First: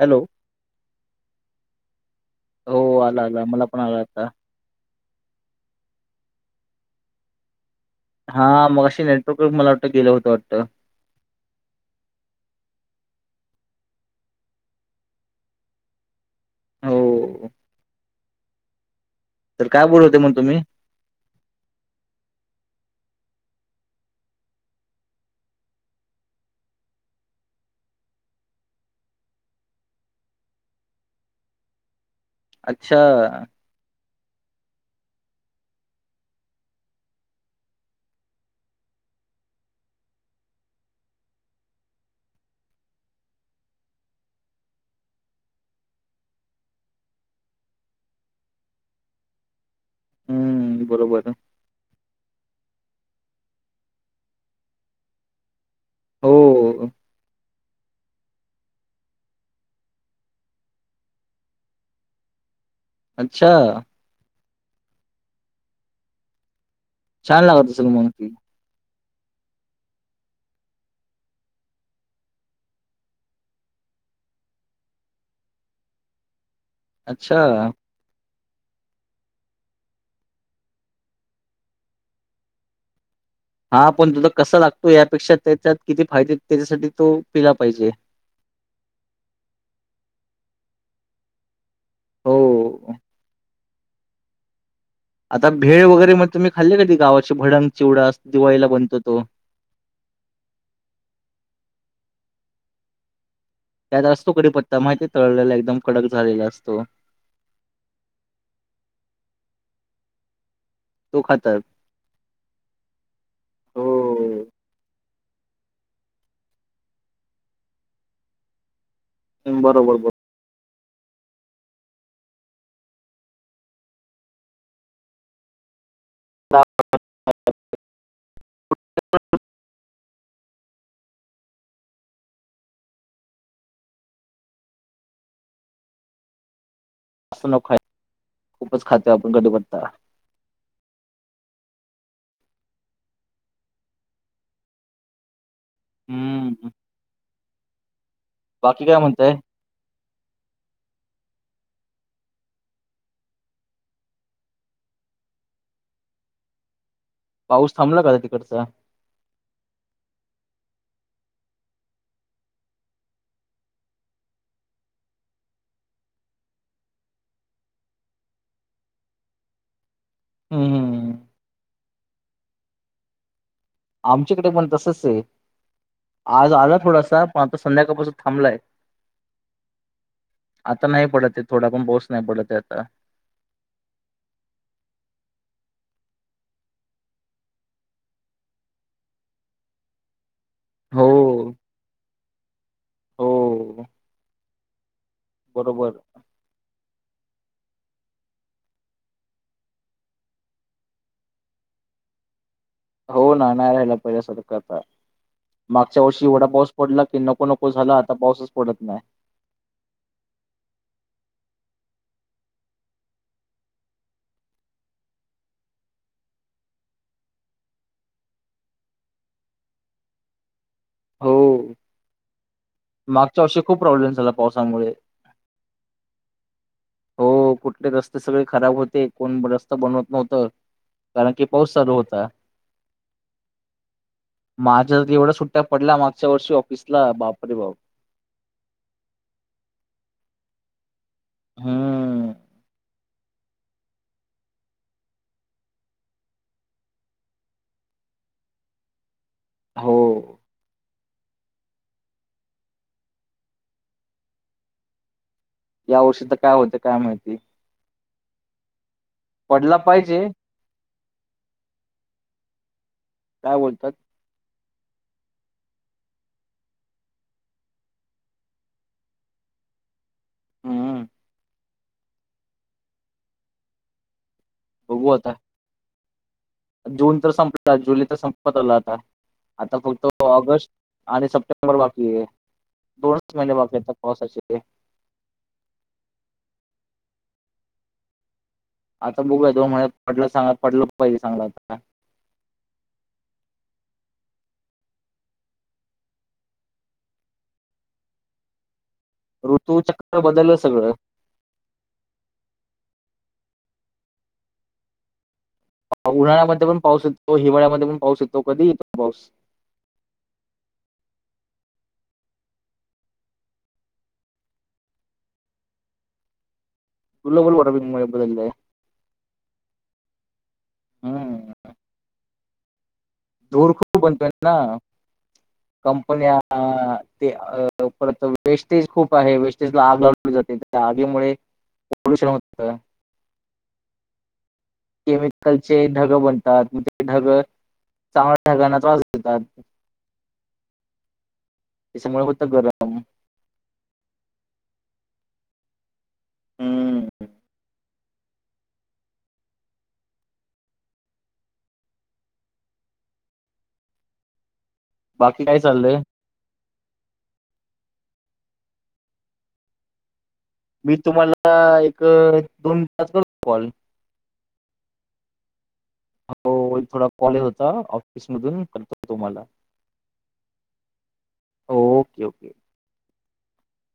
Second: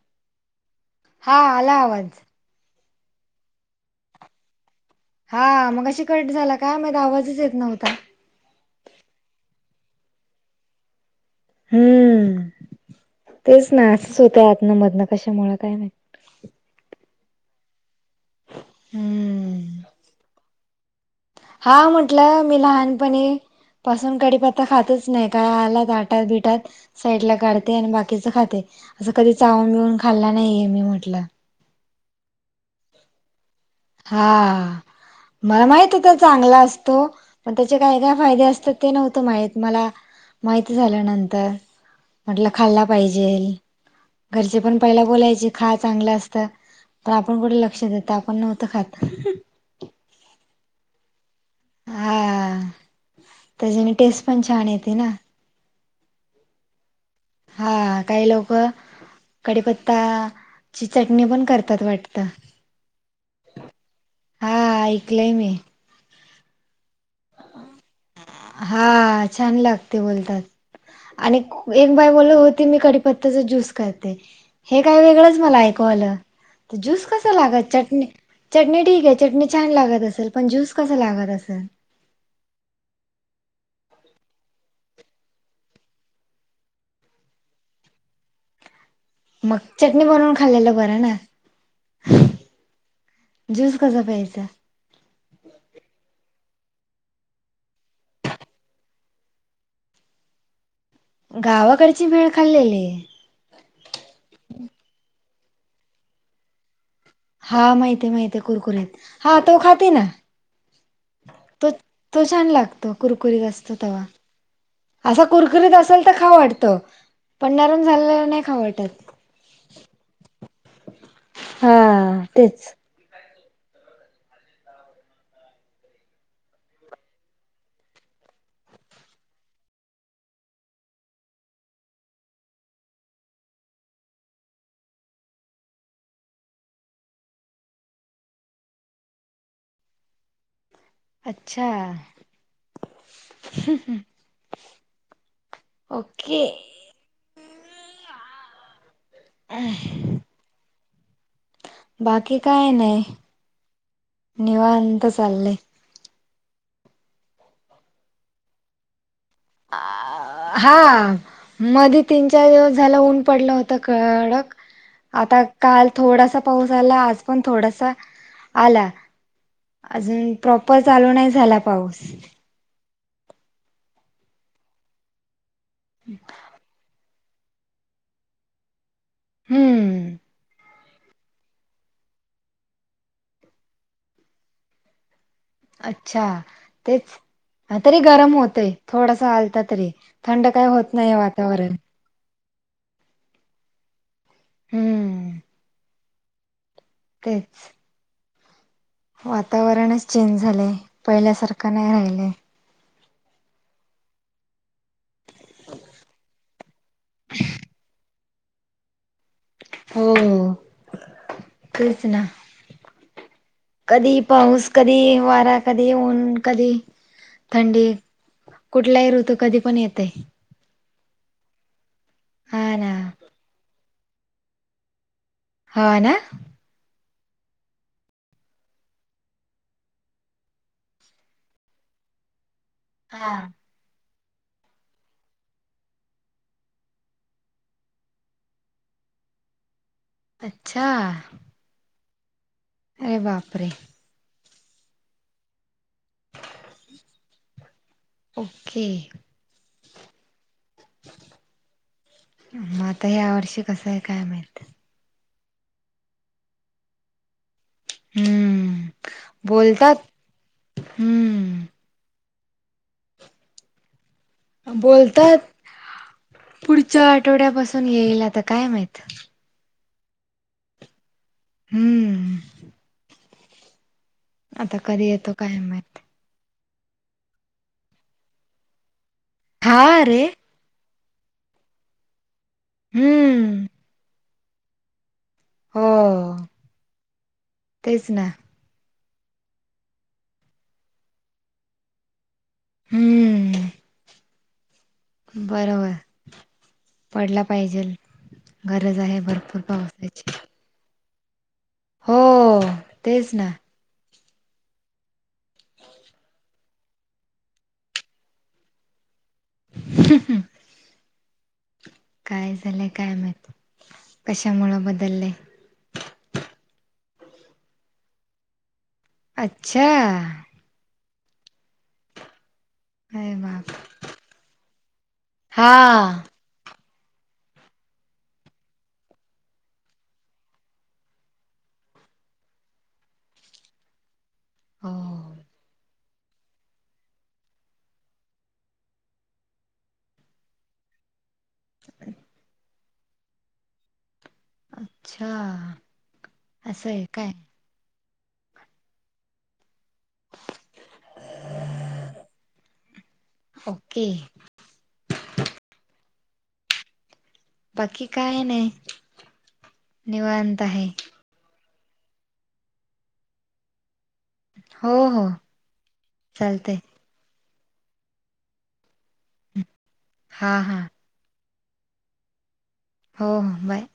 Hello हा आला आवाज हो आला आला मला पण आला आता हा मगाशी कट झाला का माझा आवाजच येत नव्हता हा मगाशी नेटवर्क मला वाटतं गेलं होतं वाटतं हम्म तेच ना असच होत आधन मधन कशामुळें काय माहित हो हम्म तर काय बोलवते मग तुम्ही हा म्हटलं मी लहानपणी पासून कडी पत्ता खातच नाही काय आल ताटात बिटात साईड ला काढते आणि बाकीच खाते असं कधी चावून बिऊून खाल्ला नाहीये मी म्हटलं अच्छा हा मला माहित होत चांगला असतो मग त्याचे काय काय फायदे असतात ते नव्हतं माहीत मला माहिती झाल्यानंतर म्हटलं खाल्ला पाहिजे घरचे पण पहिला बोलायचे खा चांगलं असतं पण आपण कुठे लक्ष देत आपण नव्हत तर खात [unintelligible] हम्म बरोबर आहे हा त्याच्याने टेस्ट पण छान येते ना हो हा काही लोक कडीपत्ताची चटणी पण करतात वाटतं अच्छा हा ऐकलंय मी छान लागत असल मग ती. हा छान लागते बोलतात आणि एक बाई बोली होती मी कडीपत्त्याचा ज्यूस करते हे काही वेगळंच मला ऐकू आलं तर ज्यूस कस अच्छा. लागत चटणी चटणी ठीक आहे चटणी छान लागत असेल पण ज्यूस कसा लागत असेल? हा पण तुला कसा लागतो यापेक्षा त्याच्यात किती फायदे त्याच्यासाठी तो पिला पाहिजे. मग चटणी बनवून खाल्लेलं बरं ना हो ज्यूस कसा प्यायचा? आता भेळ वगैरे मग तुम्ही खाल्ली नाही का ती गावाची भडंग चिवढा दिवाळीला बनतो तो गावाकडची भेळ खाल्लेली आहे. त्यात असतो कडीपत्ता माहितीय तळलेला एकदम कडक झालेला असतो हा माहित आहे माहित आहे कुरकुरीत हा तो खाते ना तो खात [unintelligible] तो छान लागतो कुरकुरीत असतो तवा हो. असा कुरकुरीत असेल तर खावू वाटतो पंण नरम झालेला नाही खावू वाटत बरोबर बरोर हा तेच ह [unintelligible] अस खाय खूपच खाते आपण कडीपत्ता अच्छा ओके हम्म हम् बाकी काय म्हणताय? अं [unintelligible] बाकी काय नाही निवांत चाललय. पाऊस थांबला का तिकडचा? अ हा. मधी तीन चार दिवस झाला ऊन पडलं होत कडक. आता काल थोडासा पाऊस आला आज पण थोडासा आला. अजून हम्म प्रॉपर हम्म चालू नाही झाला पाऊस. आमच्याकडे पण तसच आहे आज आला थोडासा पण आता संध्याकाळपासून थांबलाय. हम्म. आता नाही पडत आहे थोडा पण पाऊस नाही पडत आता अच्छा तेच तरी गरम होतय थोडस आलता तरी थंड काय होत हो नाहीये वातावरण हो हम्म बरोबर. तेच, वातावरणच चेंज झालेय पहिल्यासारखं नाही राहिलंय. हो ना नाही राहायला पहिल्यासारखं आता मागच्या वर्षी एवढा पाऊस पडला की नको नको झाला आता पाऊसच पडत नाही. हो हो तेच ना, कधी पाऊस, कधी वारा, कधी ऊन, कधी थंडी, कुठलाही ऋतू कधी पण येतय. हो. हा ना, मागच्या वर्षी खूप प्रॉब्लेम झाला पावसामुळे हो ना, हो कुठले रस्ते सगळे खराब होते कोण रस्ता बनवत नव्हतं. कारण की पाऊस चालू होता. हा माझ्याच एवढा सुट्ट्या पडल्या मागच्या वर्षी ऑफिसला बापरे बाप अच्छा. हम्म अरे बापरे, ओके. हो. मग आता ह्या वर्षी कसं आहे काय माहित? या वर्षी तर काय होते काय माहिती हम्म पडला बोलतात पाहिजे हम्म. काय बोलतात? बोलतात पुढच्या आठवड्यापासून येईल तर काय माहित हम्म. हम्म. आता कधी बघू येतो आता. काय माहित. जून तर संपला, जुलै तर संपत आला आता, आता हा फक्त रे ऑगस्ट आणि सप्टेंबर बाकी आहे. दोनच महिने हम्म बाकी आता पावसाचे हो तेच ना, आता बघूय तो म्हण पटलं सांग पटलं पहि सांगला. हम्म. बरोबर पडला पाहिजेल गरज आहे. भरपूर ऋतू चक्र पावसाची बदललं सगळं हो तेच ना, उन्हाळ्यामध्ये पण पाऊस येतो, हिवाळ्यामध्ये पण पाऊस येतो, कधी येतो पाऊस ह काय झालंय काय माहित कशामुळं बदललेय. तुलोल वार म एले [unintelligible] [inaudible] अच्छा हं अरे दोर बाप खुप बनतोय ना हा कंपन्या ते परत वेस्टेज खूप आहे वेस्टेज ला आग लावली जाते त्या आगीमुळे पोल्युशन होतं हो केमिकलचे ढगं बनतात मग ते ढगं चांगल्या ढगाना त्रास देतात. त्याच्यामुळे होतर अच्छा! असंय हम्म काय [inaudible] ओके बाकी काय चाललंय? बाकी काय नाय निवांत- आहे मी तुम्हाला एक दोन तास करु का कॉल? हो हो चालतंय हो थोडा कॉल येत होता ऑफिस मधून करतो तुम्हाला मल हां हां ओके ओके हो हो बाय